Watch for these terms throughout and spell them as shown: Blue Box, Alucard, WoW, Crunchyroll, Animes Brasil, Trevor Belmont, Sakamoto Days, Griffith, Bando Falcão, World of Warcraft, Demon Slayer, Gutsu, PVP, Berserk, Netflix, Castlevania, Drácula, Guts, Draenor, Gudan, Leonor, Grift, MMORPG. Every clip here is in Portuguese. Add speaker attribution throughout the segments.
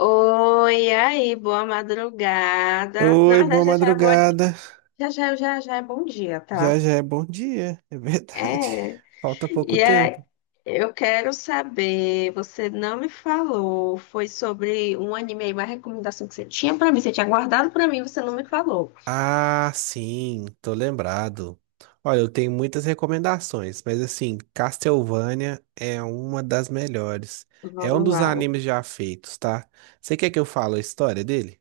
Speaker 1: Oi, e aí, boa madrugada. Na
Speaker 2: Oi, boa
Speaker 1: verdade, já já é, boa-
Speaker 2: madrugada.
Speaker 1: já, já, já, já é bom dia,
Speaker 2: Já
Speaker 1: tá?
Speaker 2: já é bom dia, é verdade.
Speaker 1: É.
Speaker 2: Falta pouco
Speaker 1: E aí,
Speaker 2: tempo.
Speaker 1: eu quero saber, você não me falou, foi sobre um anime aí, uma recomendação que você tinha pra mim, você tinha guardado pra mim, você não me falou.
Speaker 2: Ah, sim, tô lembrado. Olha, eu tenho muitas recomendações, mas assim, Castlevania é uma das melhores. É um
Speaker 1: Vamos
Speaker 2: dos
Speaker 1: lá.
Speaker 2: animes já feitos, tá? Você quer que eu fale a história dele?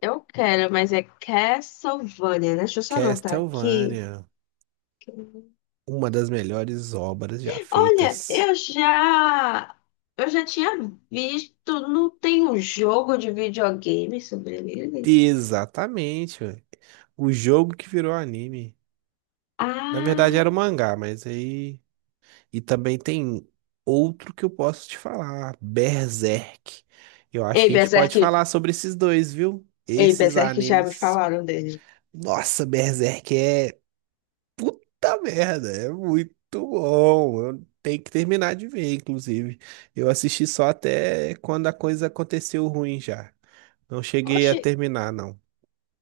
Speaker 1: Eu quero, mas é Castlevania, né? Deixa eu só anotar aqui.
Speaker 2: Castlevania, uma das melhores obras já
Speaker 1: Olha,
Speaker 2: feitas.
Speaker 1: eu já tinha visto, não tem um jogo de videogame sobre ele?
Speaker 2: Exatamente, ué. O jogo que virou anime. Na verdade
Speaker 1: Ah,
Speaker 2: era um mangá, mas aí e também tem outro que eu posso te falar, Berserk. Eu acho
Speaker 1: ei,
Speaker 2: que a gente
Speaker 1: Berserk,
Speaker 2: pode falar sobre esses dois, viu?
Speaker 1: ei,
Speaker 2: Esses
Speaker 1: Berserk já me
Speaker 2: animes.
Speaker 1: falaram dele.
Speaker 2: Nossa, Berserk é puta merda, é muito bom. Eu tenho que terminar de ver, inclusive. Eu assisti só até quando a coisa aconteceu ruim já. Não cheguei a
Speaker 1: Oxe,
Speaker 2: terminar, não.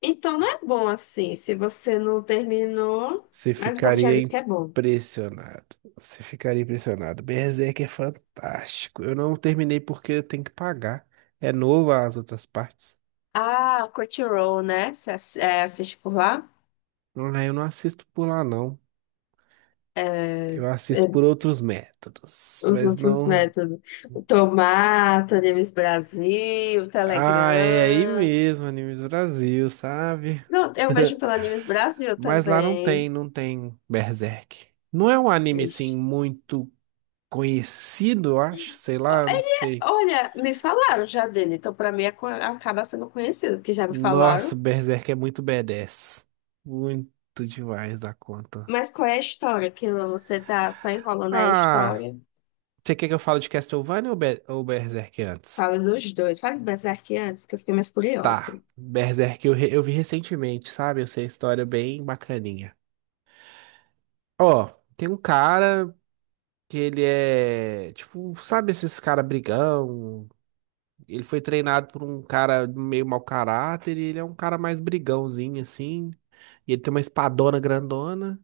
Speaker 1: então não é bom assim, se você não terminou,
Speaker 2: Você
Speaker 1: mas o povo já
Speaker 2: ficaria
Speaker 1: disse que é bom.
Speaker 2: impressionado. Você ficaria impressionado. Berserk é fantástico. Eu não terminei porque eu tenho que pagar. É novo as outras partes.
Speaker 1: Ah, Crunchyroll, né? Você é, assiste por lá?
Speaker 2: Ah, eu não assisto por lá, não.
Speaker 1: É,
Speaker 2: Eu
Speaker 1: é,
Speaker 2: assisto por outros métodos.
Speaker 1: os
Speaker 2: Mas
Speaker 1: últimos
Speaker 2: não.
Speaker 1: métodos. O Tomata, Animes Brasil,
Speaker 2: Ah, é aí
Speaker 1: Telegram.
Speaker 2: mesmo, Animes Brasil, sabe?
Speaker 1: Não, eu vejo pela Animes Brasil
Speaker 2: Mas lá não tem,
Speaker 1: também.
Speaker 2: não tem Berserk. Não é um anime,
Speaker 1: Ixi.
Speaker 2: assim, muito conhecido, eu acho. Sei
Speaker 1: Ó,
Speaker 2: lá, eu
Speaker 1: Ele,
Speaker 2: não sei.
Speaker 1: olha, me falaram já dele, então pra mim é acaba sendo conhecido, porque já me
Speaker 2: Nossa,
Speaker 1: falaram.
Speaker 2: Berserk é muito badass. Muito demais da conta.
Speaker 1: Mas qual é a história? Que você tá só enrolando aí a
Speaker 2: Ah,
Speaker 1: história?
Speaker 2: você quer que eu fale de Castlevania ou, ou Berserk antes?
Speaker 1: Fala dos dois. Fala do Berserk antes, que eu fiquei mais curiosa.
Speaker 2: Tá, Berserk eu vi recentemente, sabe? Eu sei a história bem bacaninha. Ó, tem um cara que ele é, tipo, sabe esses cara brigão? Ele foi treinado por um cara meio mau caráter e ele é um cara mais brigãozinho, assim. E ele tem uma espadona grandona.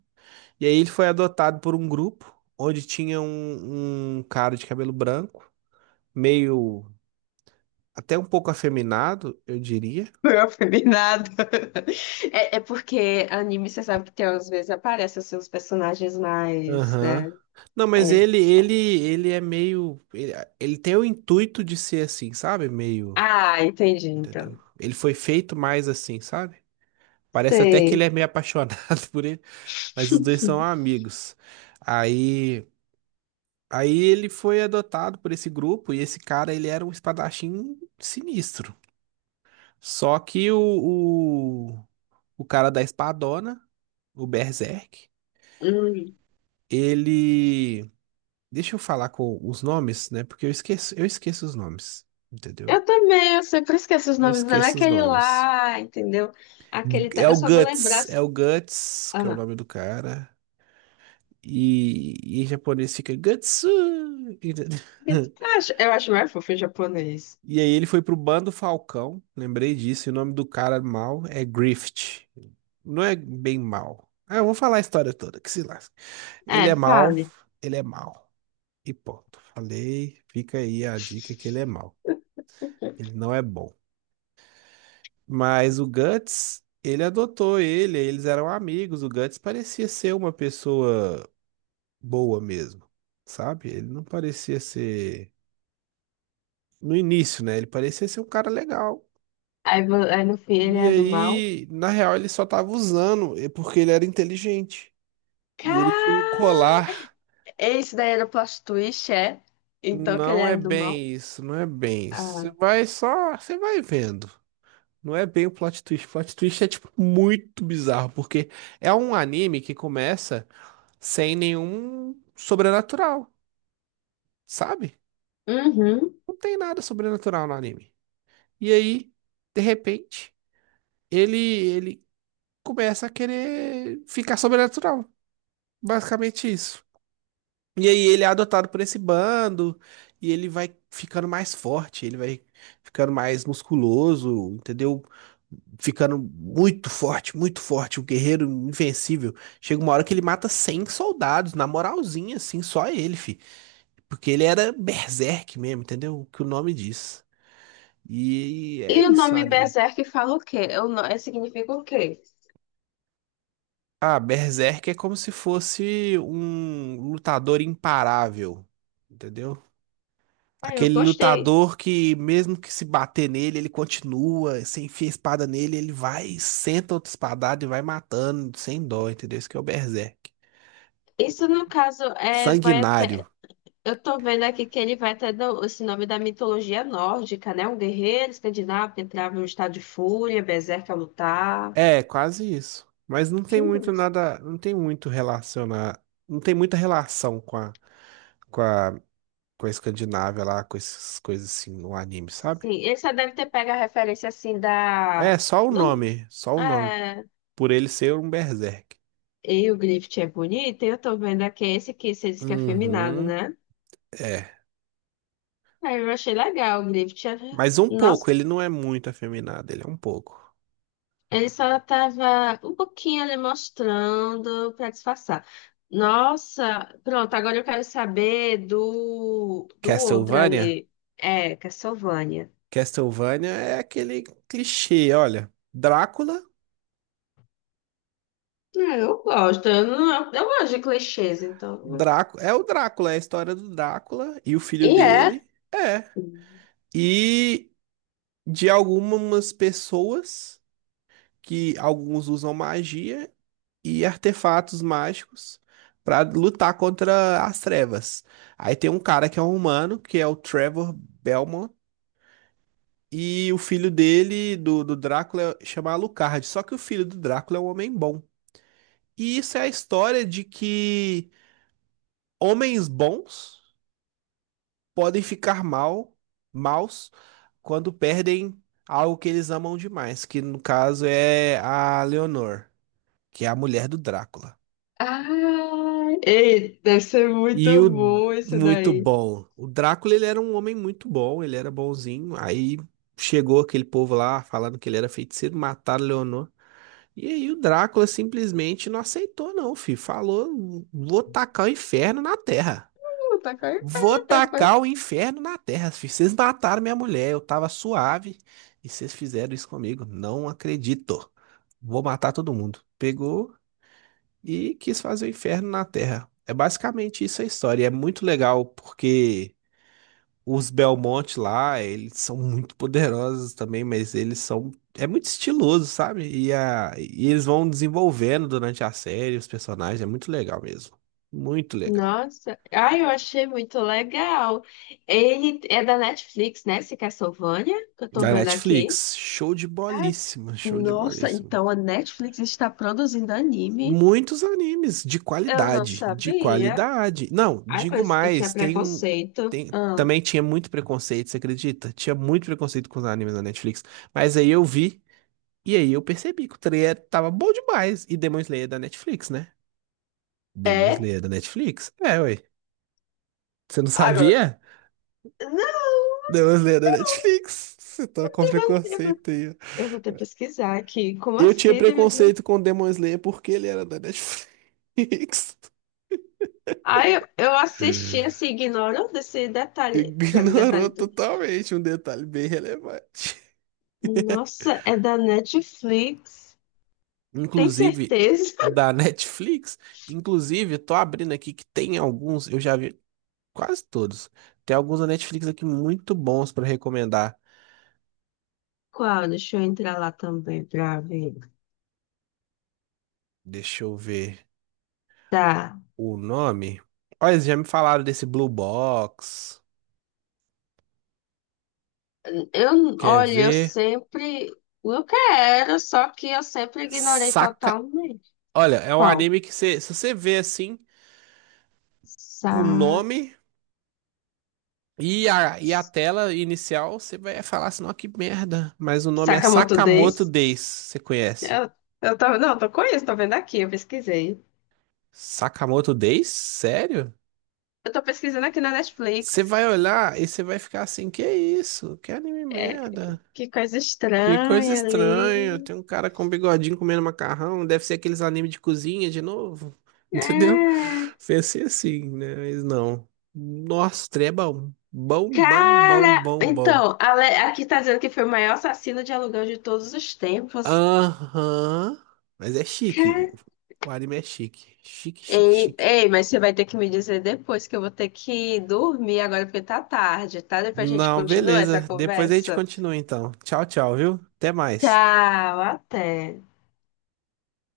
Speaker 2: E aí ele foi adotado por um grupo onde tinha um cara de cabelo branco, meio até um pouco afeminado, eu diria.
Speaker 1: Não aprendi nada. É, é porque anime, você sabe que tem, às vezes aparecem assim, os personagens mais,
Speaker 2: Aham.
Speaker 1: né?
Speaker 2: Não, mas
Speaker 1: É.
Speaker 2: ele é meio ele, ele tem o intuito de ser assim, sabe? Meio,
Speaker 1: Ah, entendi,
Speaker 2: entendeu?
Speaker 1: então.
Speaker 2: Ele foi feito mais assim, sabe? Parece até que ele
Speaker 1: Sei.
Speaker 2: é meio apaixonado por ele, mas os dois são amigos. Aí aí ele foi adotado por esse grupo e esse cara ele era um espadachim sinistro. Só que o cara da espadona, o Berserk, ele. Deixa eu falar com os nomes, né? Porque eu esqueço os nomes, entendeu?
Speaker 1: Eu também, eu sempre esqueço os
Speaker 2: Eu
Speaker 1: nomes, não é
Speaker 2: esqueço os
Speaker 1: aquele
Speaker 2: nomes.
Speaker 1: lá, entendeu? Aquele. Eu só vou lembrar.
Speaker 2: É
Speaker 1: Se-
Speaker 2: o Guts, que é o
Speaker 1: Ah,
Speaker 2: nome do cara. E em japonês fica Gutsu! Entendeu?
Speaker 1: eu acho mais fofo em japonês.
Speaker 2: E aí ele foi pro Bando Falcão, lembrei disso, e o nome do cara mal é Grift. Não é bem mal. Ah, eu vou falar a história toda, que se lá.
Speaker 1: É,
Speaker 2: Ele é mal,
Speaker 1: fale.
Speaker 2: ele é mal. E ponto. Falei, fica aí a dica que ele é mal. Ele não é bom. Mas o Guts, ele adotou ele, eles eram amigos. O Guts parecia ser uma pessoa boa mesmo, sabe? Ele não parecia ser. No início, né? Ele parecia ser um cara legal.
Speaker 1: Aí, aí no fim ele
Speaker 2: E
Speaker 1: é do mal.
Speaker 2: aí, na real, ele só tava usando, é porque ele era inteligente. E ele tinha um
Speaker 1: Cara!
Speaker 2: colar.
Speaker 1: Esse daí era o plot twist, é? Então que ele era do mal.
Speaker 2: Não é bem isso. Você
Speaker 1: Ah.
Speaker 2: vai só, você vai vendo. Não é bem o plot twist. O plot twist é, tipo, muito bizarro, porque é um anime que começa sem nenhum sobrenatural, sabe?
Speaker 1: Uhum.
Speaker 2: Não tem nada sobrenatural no anime. E aí, de repente, ele começa a querer ficar sobrenatural. Basicamente isso. E aí ele é adotado por esse bando e ele vai ficando mais forte, ele vai ficando mais musculoso, entendeu? Ficando muito forte, um guerreiro invencível. Chega uma hora que ele mata 100 soldados, na moralzinha, assim, só ele, fi. Porque ele era berserk mesmo, entendeu? O que o nome diz. E
Speaker 1: E
Speaker 2: é
Speaker 1: o
Speaker 2: isso, o
Speaker 1: nome
Speaker 2: anime.
Speaker 1: Berserk fala o quê? Eu, significa o quê?
Speaker 2: Ah, berserk é como se fosse um lutador imparável, entendeu?
Speaker 1: Ah, eu
Speaker 2: Aquele
Speaker 1: gostei.
Speaker 2: lutador que, mesmo que se bater nele, ele continua. Você enfia a espada nele, ele vai, senta outra espadada e vai matando, sem dó, entendeu? Isso que é o Berserk.
Speaker 1: Isso, no caso, é, vai
Speaker 2: Sanguinário.
Speaker 1: até. Eu tô vendo aqui que ele vai ter esse nome da mitologia nórdica, né? Um guerreiro escandinavo que entrava em um estado de fúria, berserk a lutar.
Speaker 2: É, quase isso. Mas não tem
Speaker 1: Que
Speaker 2: muito
Speaker 1: mais?
Speaker 2: nada. Não tem muito relacionar. Não tem muita relação com com a, com a Escandinávia lá, com essas coisas assim no anime, sabe?
Speaker 1: Sim, ele só deve ter pego a referência assim da.
Speaker 2: É, só o
Speaker 1: Do...
Speaker 2: nome. Só o nome.
Speaker 1: É...
Speaker 2: Por ele ser um Berserk.
Speaker 1: E o Griffith é bonito, e eu tô vendo aqui esse que você disse que é afeminado,
Speaker 2: Uhum.
Speaker 1: né?
Speaker 2: É.
Speaker 1: Aí eu achei legal o Griffith. É-
Speaker 2: Mas um
Speaker 1: Nossa,
Speaker 2: pouco, ele não é muito afeminado, ele é um pouco.
Speaker 1: ele só estava um pouquinho ali mostrando para disfarçar. Nossa, pronto, agora eu quero saber do outro
Speaker 2: Castlevania?
Speaker 1: ali. É, Castlevania.
Speaker 2: Castlevania é aquele clichê, olha.
Speaker 1: É, não, eu gosto de clichês, então.
Speaker 2: É o Drácula, é a história do Drácula e o filho
Speaker 1: E é.
Speaker 2: dele. É. E de algumas pessoas que alguns usam magia e artefatos mágicos pra lutar contra as trevas. Aí tem um cara que é um humano, que é o Trevor Belmont. E o filho dele, do Drácula, chama Alucard. Só que o filho do Drácula é um homem bom. E isso é a história de que homens bons podem ficar mal, maus quando perdem algo que eles amam demais, que no caso é a Leonor, que é a mulher do Drácula.
Speaker 1: Ah, ei, deve ser muito
Speaker 2: E o
Speaker 1: bom esse
Speaker 2: muito
Speaker 1: daí.
Speaker 2: bom. O Drácula, ele era um homem muito bom, ele era bonzinho. Aí chegou aquele povo lá falando que ele era feiticeiro, mataram Leonor. E aí o Drácula simplesmente não aceitou, não, filho. Falou, vou tacar o inferno na terra.
Speaker 1: Tá com a
Speaker 2: Vou
Speaker 1: cara.
Speaker 2: tacar o inferno na terra, filho. Vocês mataram minha mulher, eu tava suave e vocês fizeram isso comigo. Não acredito. Vou matar todo mundo. Pegou e quis fazer o inferno na terra. É basicamente isso a história. E é muito legal porque os Belmont lá, eles são muito poderosos também, mas eles são. É muito estiloso, sabe? E, a... e eles vão desenvolvendo durante a série os personagens, é muito legal mesmo. Muito legal.
Speaker 1: Nossa, ai, eu achei muito legal. Ele é da Netflix, né? Esse Castlevania, que eu tô
Speaker 2: Da
Speaker 1: vendo aqui.
Speaker 2: Netflix, show de
Speaker 1: Ah,
Speaker 2: bolíssima, show de
Speaker 1: nossa,
Speaker 2: bolíssima.
Speaker 1: então a Netflix está produzindo anime?
Speaker 2: Muitos animes
Speaker 1: Eu não
Speaker 2: de
Speaker 1: sabia.
Speaker 2: qualidade. Não,
Speaker 1: Ai,
Speaker 2: digo
Speaker 1: mas eu tinha
Speaker 2: mais, tem um.
Speaker 1: preconceito.
Speaker 2: Tem...
Speaker 1: Ah,
Speaker 2: Também tinha muito preconceito, você acredita? Tinha muito preconceito com os animes da Netflix. Mas aí eu vi. E aí eu percebi que o trailer tava bom demais. E Demon Slayer é da Netflix, né? Demon
Speaker 1: é?
Speaker 2: Slayer é da Netflix? É, ué. Você não
Speaker 1: Agora,
Speaker 2: sabia?
Speaker 1: não,
Speaker 2: Demon Slayer é da Netflix. Você tá com
Speaker 1: eu vou, eu vou
Speaker 2: preconceito aí. Ó.
Speaker 1: eu vou ter que pesquisar aqui. Como
Speaker 2: Eu tinha
Speaker 1: assim? Tem pesquisa?
Speaker 2: preconceito com Demon Slayer porque ele era da Netflix.
Speaker 1: Ai, eu assisti assim, ignorando esse detalhe. Pra mim,
Speaker 2: Ignorou
Speaker 1: detalhe tudo.
Speaker 2: totalmente um detalhe bem relevante.
Speaker 1: Nossa, é da Netflix. Tem
Speaker 2: Inclusive,
Speaker 1: certeza?
Speaker 2: da Netflix. Inclusive, tô abrindo aqui que tem alguns, eu já vi quase todos. Tem alguns da Netflix aqui muito bons pra recomendar.
Speaker 1: Qual? Deixa eu entrar lá também pra ver.
Speaker 2: Deixa eu ver
Speaker 1: Tá.
Speaker 2: o nome. Olha, eles já me falaram desse Blue Box.
Speaker 1: Eu,
Speaker 2: Quer
Speaker 1: olha, eu
Speaker 2: ver?
Speaker 1: sempre. Eu quero, só que eu sempre ignorei
Speaker 2: Saca.
Speaker 1: totalmente.
Speaker 2: Olha, é um
Speaker 1: Qual?
Speaker 2: anime que você, se você vê assim
Speaker 1: Sa...
Speaker 2: o nome e a tela inicial, você vai falar assim, não, que merda. Mas o nome é
Speaker 1: Sakamoto
Speaker 2: Sakamoto
Speaker 1: Days?
Speaker 2: Days. Você conhece?
Speaker 1: Eu, eu tô, não, tô com isso, tô vendo aqui, eu pesquisei.
Speaker 2: Sakamoto Days? Sério?
Speaker 1: Eu tô pesquisando aqui na
Speaker 2: Você
Speaker 1: Netflix.
Speaker 2: vai olhar e você vai ficar assim, que isso? Que anime
Speaker 1: É,
Speaker 2: merda.
Speaker 1: que coisa
Speaker 2: Que coisa
Speaker 1: estranha ali.
Speaker 2: estranha. Tem um cara com um bigodinho comendo macarrão. Deve ser aqueles animes de cozinha de novo. Entendeu?
Speaker 1: É.
Speaker 2: Pensei assim, né? Mas não. Nossa, trem é bom. Bom, bom, bom,
Speaker 1: Cara!
Speaker 2: bom, bom.
Speaker 1: Então, aqui tá dizendo que foi o maior assassino de aluguel de todos os tempos.
Speaker 2: Aham. Mas é chique. O anime é chique. Chique, chique,
Speaker 1: Ei,
Speaker 2: chique.
Speaker 1: ei, mas você vai ter que me dizer depois que eu vou ter que dormir agora porque tá tarde, tá? Depois a gente
Speaker 2: Não,
Speaker 1: continua essa
Speaker 2: beleza. Depois a gente
Speaker 1: conversa.
Speaker 2: continua então. Tchau, tchau, viu? Até mais.
Speaker 1: Tchau, até.